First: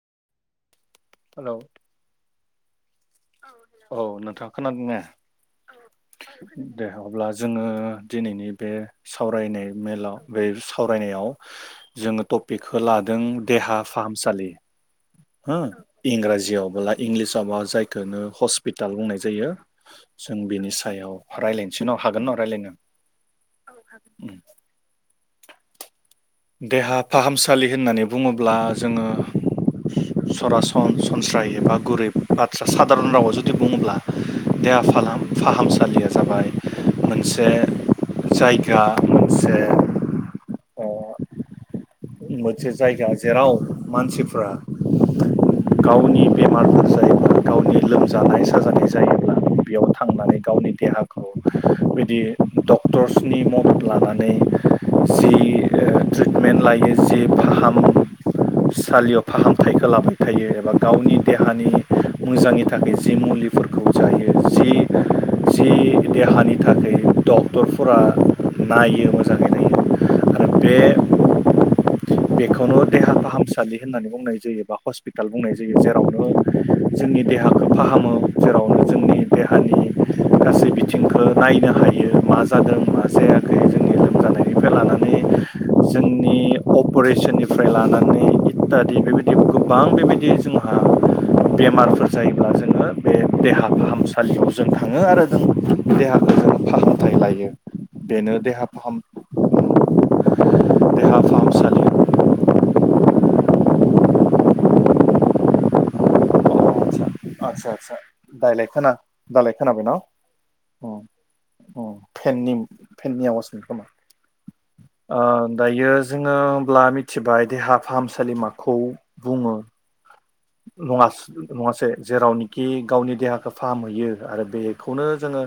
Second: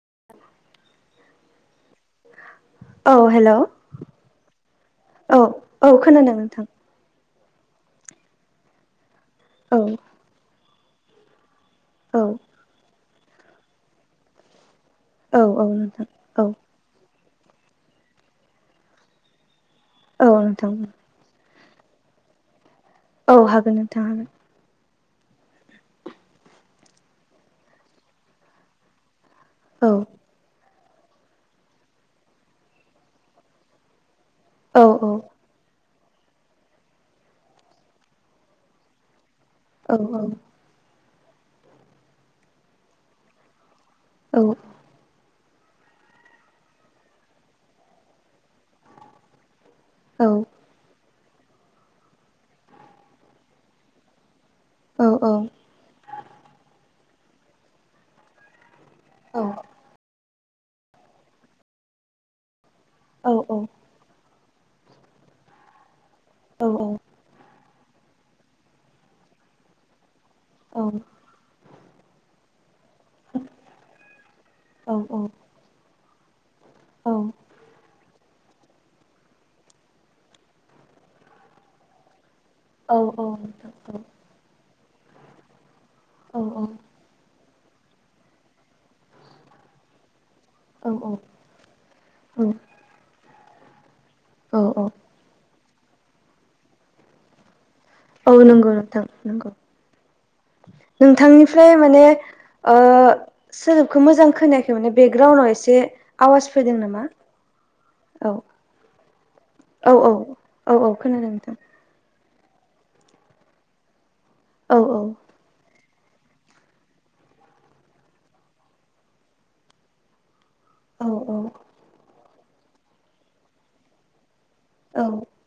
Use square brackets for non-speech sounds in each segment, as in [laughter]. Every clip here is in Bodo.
[inaudible] हेलौ औ हेलौ उम औ नोंथाङ खोनादों ने औ औ खोनादों उम नोंथां दे अब्ला जो जोङो दिनैनि बे सावरायनाय औ मेलाव बे साव सावरायनायाव जोङो औ टपिकखौ ला जों देहा फाहामसालि औ हो औ नोंथां औ इंराजियाव ब्ला इंलिस दाबा जाय थोनो हस्पिटाल बुंनाय जायो। औ जों बिनि नोंथां सायाव रायलायनो थिनाव हागोन न रायलायनो औ हागोन नोंथां हागोन। देहा फाहामसालि होननानै बुङोब्ला जोङो औ सरासन अं सनस्रायै बा गुरैब बाथ्रा सादारन रावा जुदि बुङोब्ला देहा औ फालाम फाहामसालिआ जाबाय मोनसे जायगा मोनसे औ औ। अ मोनसे जायगा जेराव औ मानसिफ्रा गावनि बेमारफोर जायोब्ला गावनि लोमजानाय साजानाय जायोब्ला बेयाव औ थांनानै गावनि देहाफ बिदि डक्टरसनि मदद लानानै जि ओयो ट्रिटमेन्ट लायो जे फाहाम सालियाव फाहामथायखो लाबो। थायो एबा गावनि देहानि मोजांनि था थाखाय जे औ नोंथां औ मुलिफोरखौ जायो। जि जि देहानि औ थाखाय दब। डदफोरा नायो मोजाङै नायो। औ। बेखोनथ। देहा फाहामसालि होननानै बुंनाय जायो बा औ औ हस्पिटोल बुंनाय जायो जेर [unintelligible] हो जोंनि देहाखौ फाहामो जेरावनो जोंनि देहानि गासै बिथिंखौ नायनो हायो मा जादों औ औ नोंथां औ। [unintelligible] जों अप'रेसननि निफ्राय लानानै इतादि बेबायदि गोबां बेबायदि जोंहा बेमारफोर जायोब्ला जोंङो बे देहा फाहामसा सालियाव जों थाङो आरो जों देहाफोरखौ फाहामथाय लायो। बेनो औ देहा नंगौ फाहाम नोंथां नंगौ देहा नोंथांनि फ्राय फाहामसालि माने ओ सोदोबखौ मोजां खोनायाखै माने बेकग्राउ आव एसे आवाज फैदों नामा आतसा आतसा आतचा औ दायलाय खोना दायलाय खोनाबाय औ न? औ औ औ खोनादों नोंथां फेननि फेननि आवाज मोन खोमा। औ औ ओ दायो जोंङो होमब्ला मिथिबाय देहा फाहामसालि माखौ बुङो। नङास से जेरावनोखि गावनि देहाखौ फाहामहैयो आरो बेखौनो जोंङो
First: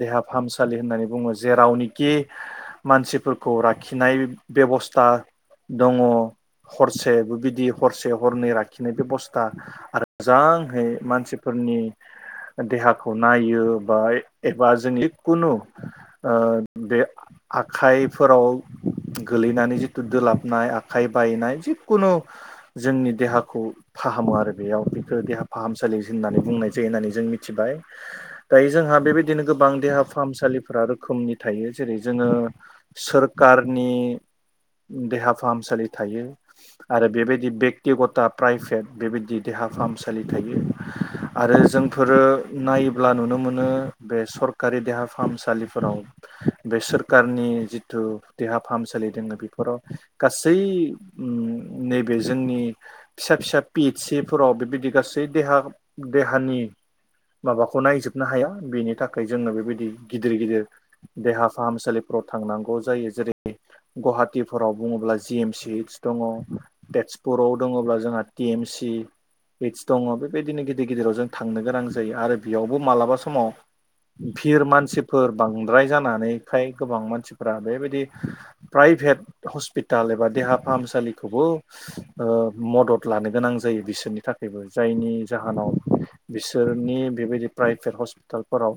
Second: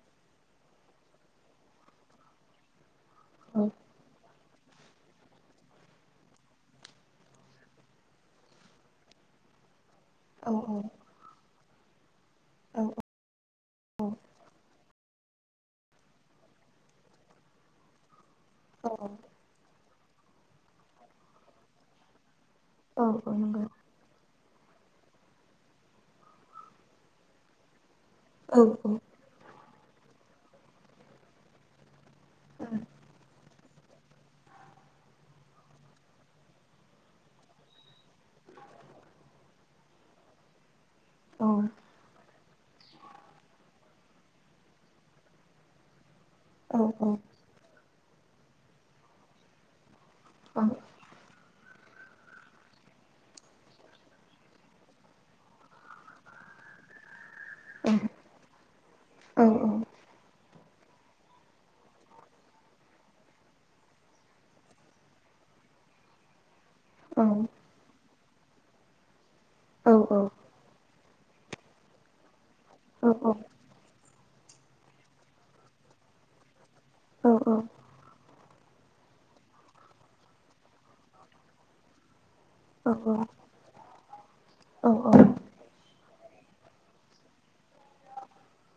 देहा फाहामसालि होननानै बुङो जेेरावनिखि मानसिफोरखौ लाखिनाय बेबस्था दङ हरसेबो बिदि हरसे हरनै लाखिनाय बेबस्था आरो मोजांहै मानसि फोरनि औ देहाखौ नायो बा एबा जोंनि खुनु ओ बे आखाय फोराव औ गोलैनानै जे दोलाबनाय आखाइ बायनाय जिखुनु औ जोंनि औ देहाखौ नंगौ फाहामो आरो बेयाव खो देहा फाहामसालि होननानै बुंनाय जायो होननानै जों मिथिबाय। औ दायो जोंहा बेबायदिनो गो बां देहा फाहामसालिफोरा रोखोमनि थायो जेरै जोङो सोर सरकारनि देहा फाहामसालि थायो आरो बेबायदि बेक्तिगथा प्राइभेट बेबायदि देहा फाहामसालि थायो आरो औ औ जोंफोरो नायोब्ला नुनो मोनो बे सरकारि देहा फाहामसालिफोराव औ बे सोरखारनि जि जिथु देहा फाहामसालि दोङो बेफोराव गासै नुनाय नैबे जोंनि फिसा फिसा पि एत सि फोराव बेबायदि गासै देहा देहानि माबाखौ नायजोबनो हाया बेनि थाखाय जोङो बेबायदि गिदिर गिदिर देहा फाहामसालिफोराव थांनांगौ जायो जेरै गुवाहाटिफोराव बुङोब्ला जि एम इएदस दङ। तेजपुराव दङब्ला जोंहा टि एम सि फेस औ बे दंङ बे बेबानो गिदि गिदेराव जों थांनो गोनां जायो आरो बेयावबो मालाबा समाव भिर मानसिफोर बांद्राय जानानैखाय गोबां औ मानसिफ्रा बेबायदि प्राइभेट हस्पिताल एबा देहा फाहामसालिखौबो ओ औ मदद औ लानो गोनां जायो बिसोरनि जायनि जाहोनाव बिसोरनि बेबायदि प्राइभेट हस्पिटालफोराव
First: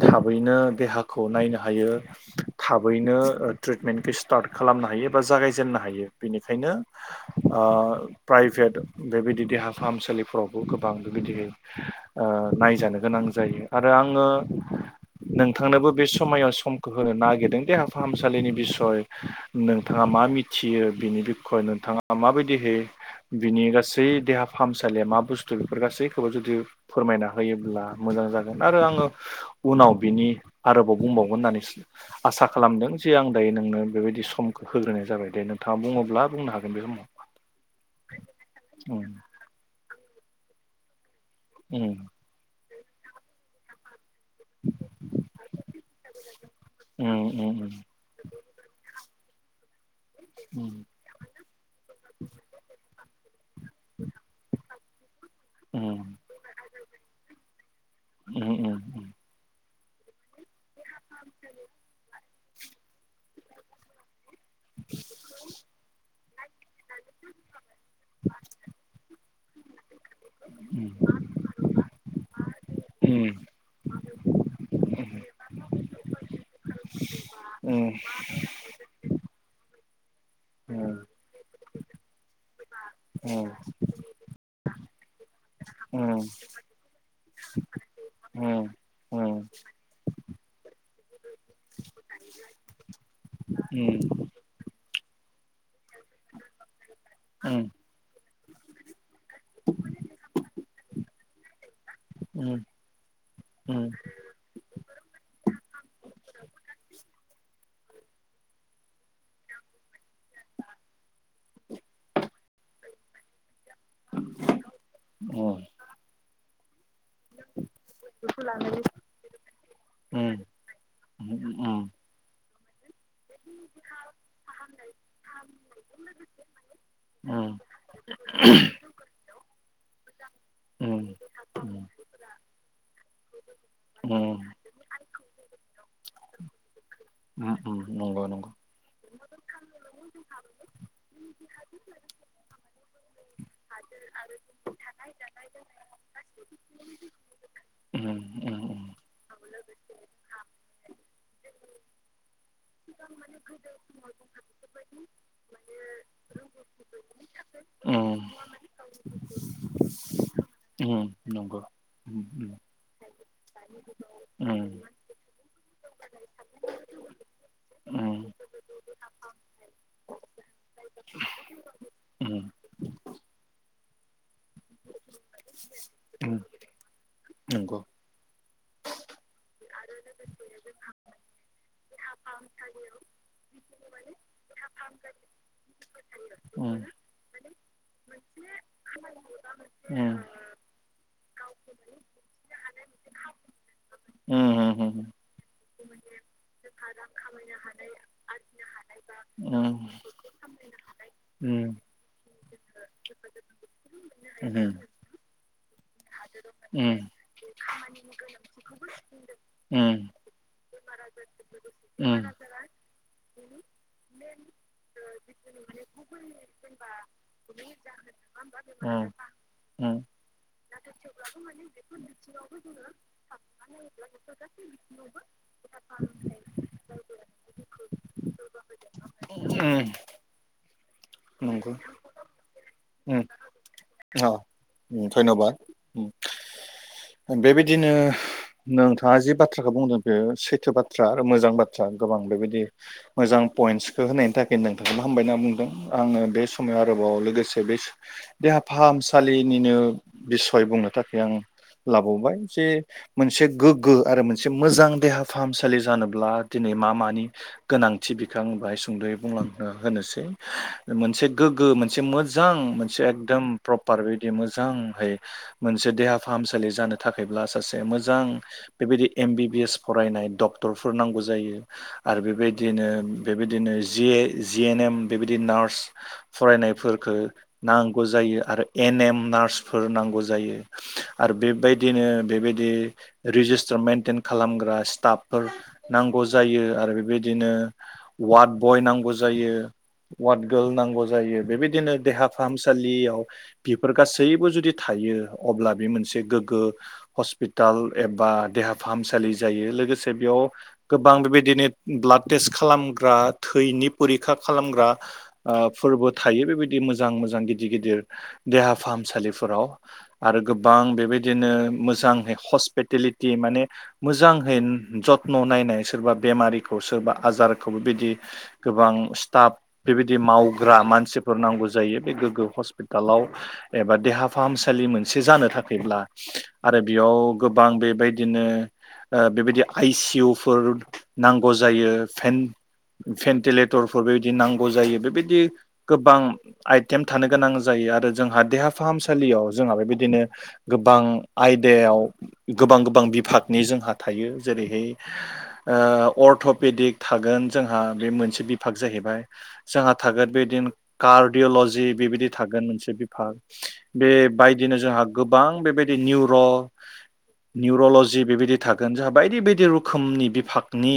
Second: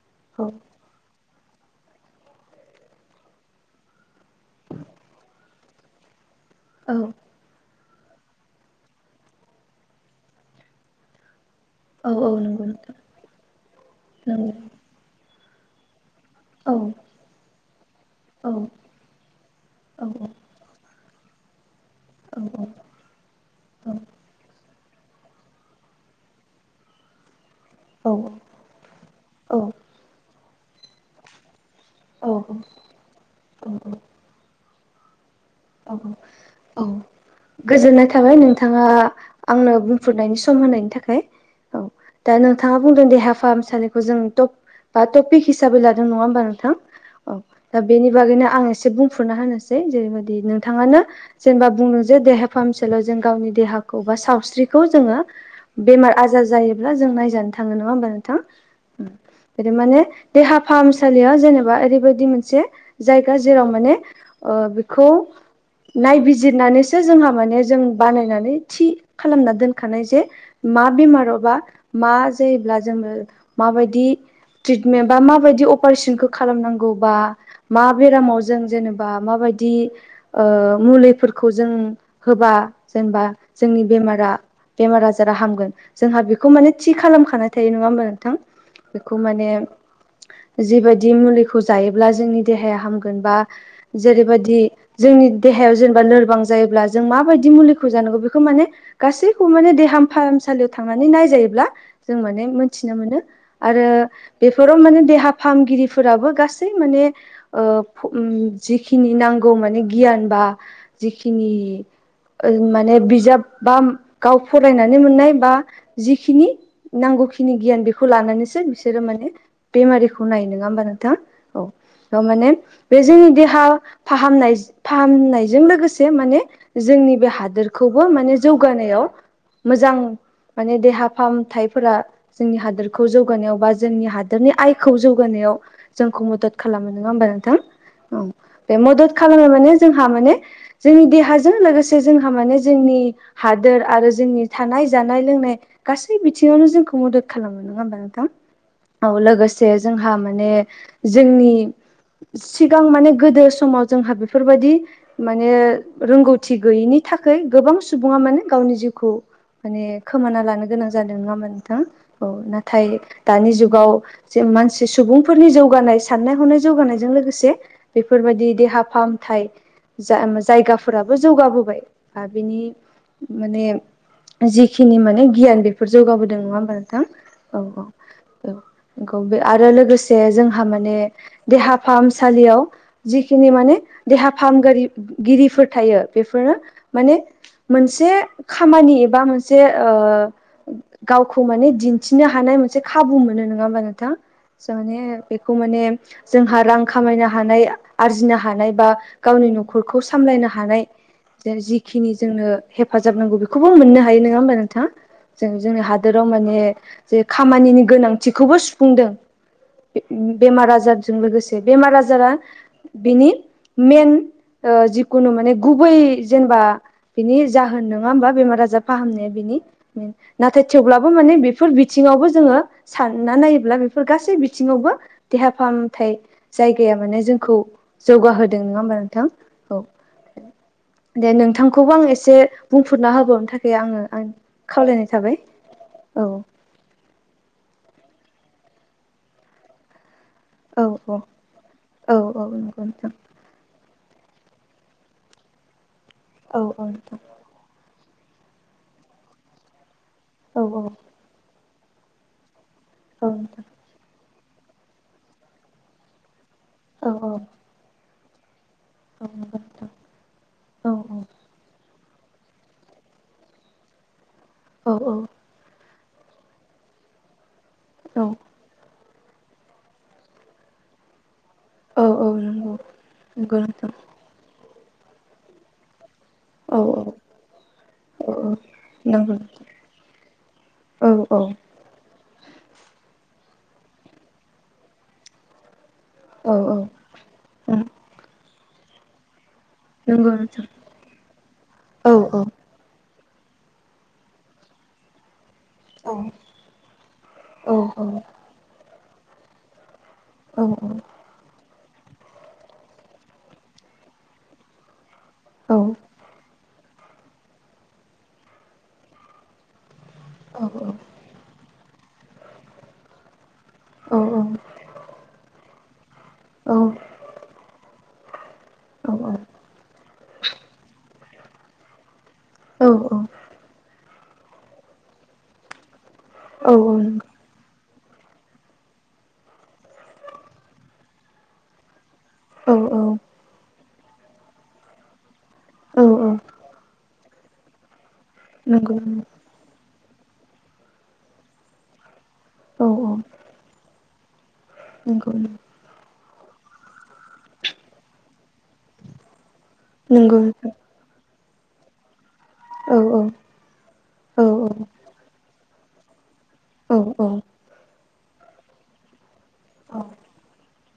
थाबैनो देहा खौ नायनो हायो थाबैनो ट्रिटमेन्ट पिस स्टार खालामनो हायो बा जागाय जेननो हायो बेनिखायनो ओ प्राइभेट बेबायदि देहा फाहामसालिफ्रावबो गोबां बेबादिनो ओ नंगौ नोंथां नायजानो गोनां जायो आरो आङो नंगौ नोंथांनोबो बे सु ‌ समायाव औ समखौ होनो नागिरदों देहा औ फाहामसालिनि बिसय औ नोंथाङा मा मिथियो बिनि [inaudible] थाङा औ माबायदिहै बिनि गासै देहा फाहामसालिया मा बुस्थु बेफोर गासैखौबो जुदि फोरमायना होयोब्ला औ मोजां जागोन। आरो आङो उनाव बिनि आरोबाव बुंबावगोन होननानै आसा खालामदों जे आं दायो नोंनो बेबायदि सम होग्रोनाय जाबाय। दे नोंथाङा औ बुङोब्ला बुंनो हागोन बे औ समाव गोजोननाय थाबाय नोंथाङा आंनो बुंफुरनायनि सम होनायनि थाखाय। उम। थाङा बुंदों देहा फाहामलिखौ जों टप बा टपिक हिसाबै लादों। नङा होमबा नोंथां? उम औ उम दा बेनि बागैनो आं एसे बुं फुरना होनोसै। जेरै नोंथाङानो जेनेबा बुंदों जे देहा फाहामसा लियाव जों गावनि देहाखौ बा सावस्रिखौ जोङो उम बेमार आजार जायोब्ला जों नायजानो थाङो नङा होमबा नोंथां? उम उम उम बिदि माने देहा फाहामसालियाव जेनेबा ओरैबायदि मोनसे जाय दा जेराव माने ओ बे खौ नायबिजिरनानैसो जोंहा माने जों बानायनानै थि खालामना दोन खानाय जे मा बेमारावबा मा जा जायोब्ला जोङो माबायदि ट्रिटमेन्ट बा माबायदि अपारेशनखौ खालामनांगौबा मा बेरामाव जों जेनेबा माबाय दि ओ मुलिफोरखौ जों होबा जेनेबा जोंनि बेरामा बेमार आजारा‌ हामगोन। जोंहा बेखौ माने थि खालामखानाय थायो नङा होमबा नोंथां? उम बेखौ माने जिबायदि मुलिखौ जायोब्ला जोंनि‌ देहाया हामगोन बा जेरैबा दि जोंनि देहायाव जों लोरबां जायोब्ला जों माबायदि मुलिखौ जानांगौ बे खौ माने गासैखौबो माने देहा फाहामसालियाव थांनानै नायजायोब्ला जों माने मोन्थिनो मोनो। आरो बेफोराव माने देहा फाहामगिरिफोराबो गासै माने ओ फम जिखिनि नां गौ माने गियान बा जिखिनि ओ माने बिजाब बा गाव फरायनानै मोननाय बा जिखिनि नांगौखिनि गियान बेखौ लानानैसो बिसोरो माने बेमारिखौ नायो। नोङा होमबा नोंथां? औ दा माने बे जोंनि देहा फाहामनाय फाहामनायजों लोगोसे माने जोंनि बे हादोरखौबो माने जौगानायाव मोजां माने देहा फाहामथाइफोरा जोंनि हादोरखौ जौगानायाव बा जोंनि उम हादोरनि आइखौ जौगानायाव जोंखौ मदद खालामो नङा होमबा नोंथां उम उम औ नंगौ नंगौ बे मदद खालामो माने जोंहा माने जोंनि देहाजों लोगोसे जोंहा माने जोंनि हादोर आरो जोंनि थानाय जानाय लोंनाय गासै बिथिङावनो जोंखौ मदद खालामो नङा होमबा उम नोंथां उम उम औ लोगोसे जोंहा माने जोंनि सिगां माने गोदो समाव जोंहा बेफोरबायदि माने रोंगौथि गैयिनि थाखाय गोबां सुबुङा उम माने गावनि जिउखौ माने खोमाना लानो गोनां उम जादों नङामोन नंगौ नोंथां उम औ उम नाथाय दानि जुगाव जे मानसि सुबुंफोरनि जौगानाय साननाय हनाय जौगानायजों लोगोसे बेफोरबायदि देहा फाहामथाय जाय जायगाफोराबो जौगाबोबाय बा बिनि माने जिखिनि माने गियान बेफोर जौगाबोदों नङा होमबा नोंथां औ नंगौ औ औ [unintelligible] आरो लोगोसे जोंहा माने देहा फाहामसालियाव जि माने देहा फाहामगारि गिरिफोर थायो बेफोरनो उम, माने मोनसे खामानि एबा मोनसे उम, ओ गावखौ माने दिनथिनो हानाय मोनसे खाबु मोनो नङा होनबा नोंथां स उम, माने उम, बेखौ माने जोंहा रां खामायनो हानाय बुजिनो हानाय बा गावनि उम, न'खरखौ सामलायनो हानाय उम, जिखिनि जोंनो हेफाजाब नांगौ बेखौबो मोननो हायो नङा उम, होमबा नोंथाङा जों जोंनि हादोराव माने उम, जे खामानिनि गोनांथिखौबो सुफुंदों बे उम, बेमार आजारजों लोगोसे बेमार आजारा बिनि मेन ओ जिखुनु माने गुबै जेनेबा बिनि जाहोन नङा होमबा बेमार आजार उम, फाहामनाया बिनि उम, नाथाय थेवब्लाबो माने बेफोर बिथिङावबो जोङो सानना नायोब्ला बेफोर गासै बिथिङावबो देहा फाहामथाय जायगाया माने जोंखौ जौगाहोदों नङा होमबा नोंथां औ उम, दे नंगौ नोंथांखौबो आं एसे बुंफुरना उम, होबावनो थाखाय आङो आं अ, खावलायनाय उम, था धन्यबाद बेबायदिनो नोंथाङा जि बाथ्राखौ बुंदों बे सैथो औ बाथ्रा औ आरो मोजां बाथ्रा औ गोबां औ बेबायदि नंगौ नोंथां मोजां पइन्टस स होनायनि थाखैनो नोंथांखोबो हामबाय होनना बुंदों आङो बे औ समाव आरोबाव नोंथां लोगोसे बेस देहा फाहामसालिनिनो औ बिसय औ बुंनो थाखाय आं लाबावबाय जे औ मोनसे नोंथां गोग्गो आरो मोन से मोजां देहा फाहामसालि जानोब्ला दिनै मा औ मानि गोनां थि बिखां बायस सुंदयै औ नंगौ बुंलांनो नोंथां होनोसै औ मोनसे गोगो मोन से मोजां मोनसे एकदम प्रपार बेबादि मोजां औ औ फाय मोनसे देहा फाहामसालि जानो थाखायैब्ला सासे मोजां नंगौ बेबायदि एम बि बि एस फरायनाय डक्टरफोर नांगौ जायो। आरो नंगौ बेबायदियैनो बेबायदिनो नोंथां जि ए जि एन एम बेबायदि नार्स औ औ फरायनायफोरखो नांगौ औ जायो आरो एन एम नंगौ नार्स फोर नांगौ जायो औ आरो औ बेबायदियैनो बेबाय दि रेजिस्टार मेन्टेन खालामग्रा स्टाफफोर नांगौ औ जायो औ आरो बेबायदियैनो वार्ड बय नां गौ जायो। नंगौ वाद नोंथां गोल नांगौ जायो बेबायदिनो औ देहा औ औ फाहामसालियाव बेफोर गासैबो जुद दि थायो अब्ला बे औ औ मोनसे औ औ गोग्गो हस्पिटाल एबा औ देहा फाहामसालि जायो लोगोसे बेयाव गोबां बेबायदिनो ब्लाड टेस्ट खालामग्रा थैनि फरिखा खालामग्रा ओ फोरबो थायो बेबायदि मो जां मोजां गिदिर गिदिर देहा फाहामसालिफो राव आरो गोबां बेबायदिनो मो जांहै हस्पिटेलिटि माने मोजांहै जथन' नायनाय [unintelligible] बेमारिखौ सोरबा आजारखौबो बिदि गोबां स्टाफ बेबायदि मावग्रा मानसि फोर नांगौ जायो बे गो हस्पिटालाव एबा देहा फाहामसालि मोनसे जानो थाखायब्ला आरो बेयाव गोबां बेबाय दिनो ओ बेबायदि आइसि इउ फोर नांगौ जायो। भेन-भेन्टिलेटर फोर बेबायदि नांगौ जायो बेबायदि गोबां आइटेम थानो गोनां जायो आरो जोंहा देहा नंगौ फाहामसा लियाव जोंहा बि दिनो गोबां आयदायाव गोबां औ गोबां औ बिफागनि जोंहा थायो। जेरैहाय नंगौ ओ अर्थ'पेदिक थागोन जोंहा बे मोनसे बि फाग जाहैबाय जोंहा थागोन नंगौ बेदिनो नोंथां कार्द किअ'लजि बिबायदि थागोन मोनसे औ औ बिफाग औ बेबायदिनो जोंहा गोबां बेबायदि निउ अ औ निउर'लजि बेबायदि थागोन जोंहा बायदि बाय दि रोखोमनि बिफाग नि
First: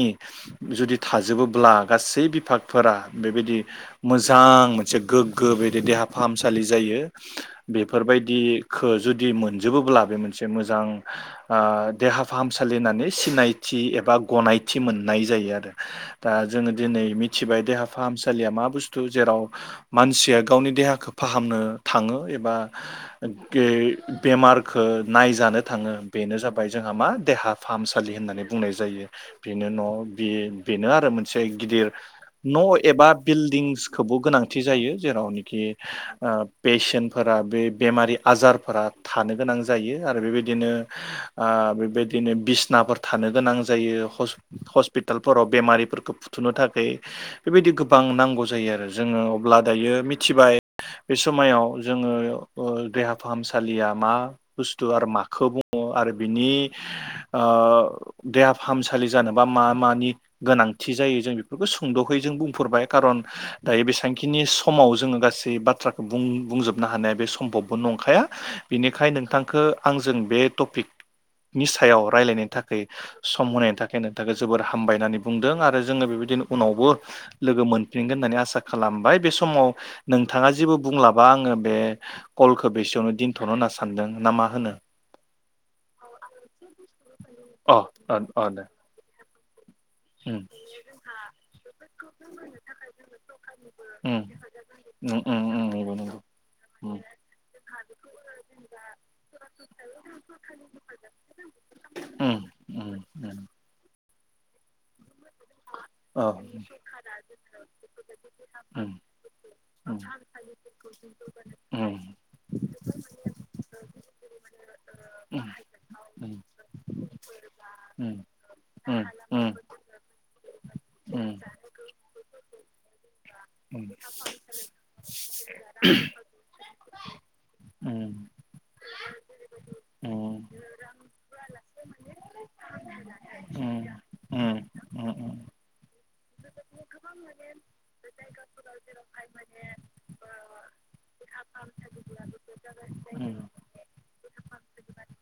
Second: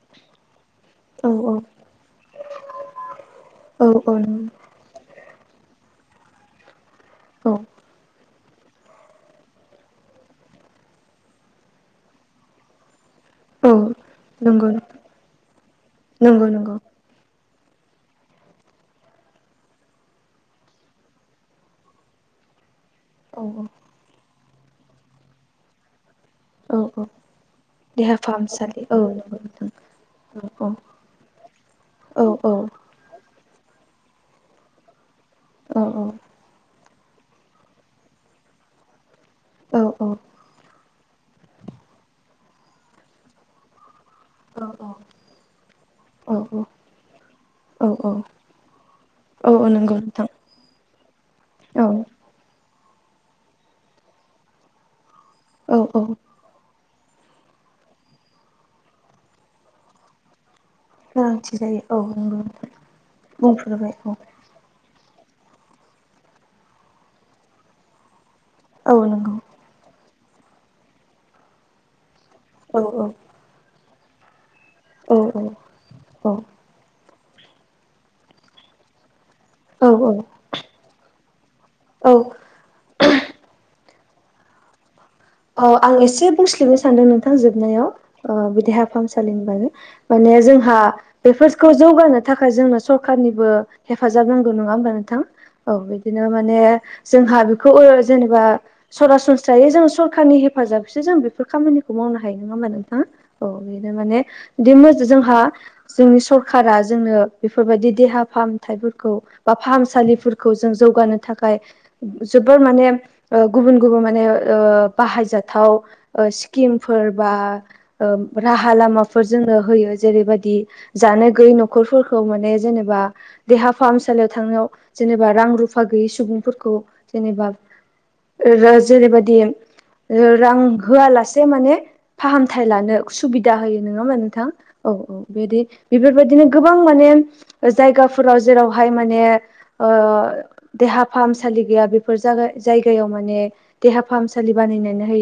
जुदि औ औ औ थाजोबोब्ला गासै बिफागफोरा बेबायदि औ औ मोजां नंगौ मोनसे गोग्गो बेबायदि देहा फाहामसालि जायो औ बायदिखो जुदि मोनजोबोब्ला बे मोनसे मोजां ओ फाहामसालि होननानै सिनायथि औ एबा नंगौ गनायथि मोननाय जायो आरो दा नंगौ जोङो नंगौ दिनै मि मिथिबाय देहा फाहामसालिया मा बुस्थु जेराव मानसिया गावनि देहाखौ फाहामनो थाङो एब बा औ गे बेमार खो नायजानो थाङो बेनो जाबाय औ जोंहा औ मा देहा फाहामसालि देहा होननानै बुंनाय फाहामसालि औ जायो नंगौ बेनो नोंथां न' बे औ बेनो आरो मोनसे गिदिर औ औ न' एबा बिल दिंसखौबो गोनांथि जायो जेरावनोखि औ ओ पेसेन्ट फोरा बे बेमारि आजारफोरा थानो गोनां औ जायो आरो बेबायदिनो ओ बेबायदिनो बिसनाफोर थानो गोनां जायो हब हस्पिटालफोराव बेमारिफोरखौ फुथुनो थाखाय बेबायदि औ गोबां नांगौ जायो आरो जोङो औ अब्ला औ दायो नंगौ नोंथां मिथिबाय बे समाय औ जोङो [unintelligible] देहा फाहामसालिया मा बुस्थु आरो मा खौ औ बुङो आरो औ बिनि ओ देहा फाहामसालि जानोबा मा मानि गोनां थि जायो जों गोनांथि बेफोरखौ जायो औ सुंद'खै जों नंगौ नोंथां बुंफोरबाय खारन दायो बुंफोरबाय औ बेसांखिनि समाव जोङो गासै सै बाथ्राखौ बुं बुंजोब नो हानाया बे सम्भबबो नंखाया औ बेनिखायनो नंगौ नोंथांखौ आं जों बे टपिकनि सायाव रायलायनो औ थाखाय सम होनायनि थाख थाखाय नोंथांखौ जोबोर हामबाय औ होननानै बुंदों आरो जोङो बेबायदिनो औ उनावबो लोगो मोनफिनगोन होननानै आसा खालामबाय बे सम समाव औ नोंथाङा जेबो बुंलाबा आङो ए औ कलखौ बेसेयावनो दिनथ'नो होनना सान नोंथां ना मा होनो औ आं एसे बुंस्लिमनोस सानदों नों थां अ जोबनायाव अ अ ओ दे बि देहा फाहामसा सालिनि बागै उम माने जोंहा बेफोरखौ जौगानो थाखाय जोंनो सरखारनिबो उम हेफाजाब नांगौ नङा होमबा उम नोंथां उम औ नंगौ नंगौ बिदिनो माने उम जोंहा बेखौ ओ जेनेबा सरासनस्रायै जों सर खारनि हेफाजाबसो जों बेफोर खामानिखौ मावनो हायो नङा होमा उम उम नोंथाङा औ उम बेनो माने दिमोजो जों हा जोंनि औ उम सरखारा जोंनो बेफोरबायदि देहा उम फाहामथायफोरखौ बा उम फाहामसालिफोरखौ जों जौगानो थाखाय उम उम जोबोर माने गुबुन गुबुन माने ओ बाहायजाथाव ओ उम स्किमफोर बा उम ओ राहा उम लामा फोर उम जोंनो होयो जेरैबायदि जानो गैयै न'खरफोरखौ माने जेनेबा देहा फाहामसालियाव थांनायाव जेनेबा रां रुफा गैयै सुबुंफोरखौ जेनेबा ओरोज जेरै बायदि उम रां होआलासे माने फाहामथाय लानो सुबिदा होयो नङा होमा नोंथां औ उम औ उम बिदि बेफोरबायदिनो गोबां माने जायगाफोराव जेरावहाय माने ओ देहा फाहामसालि गैया बेफोर जा-जायगायाव माने उम देहा फाहामसालि बानायनानै होयो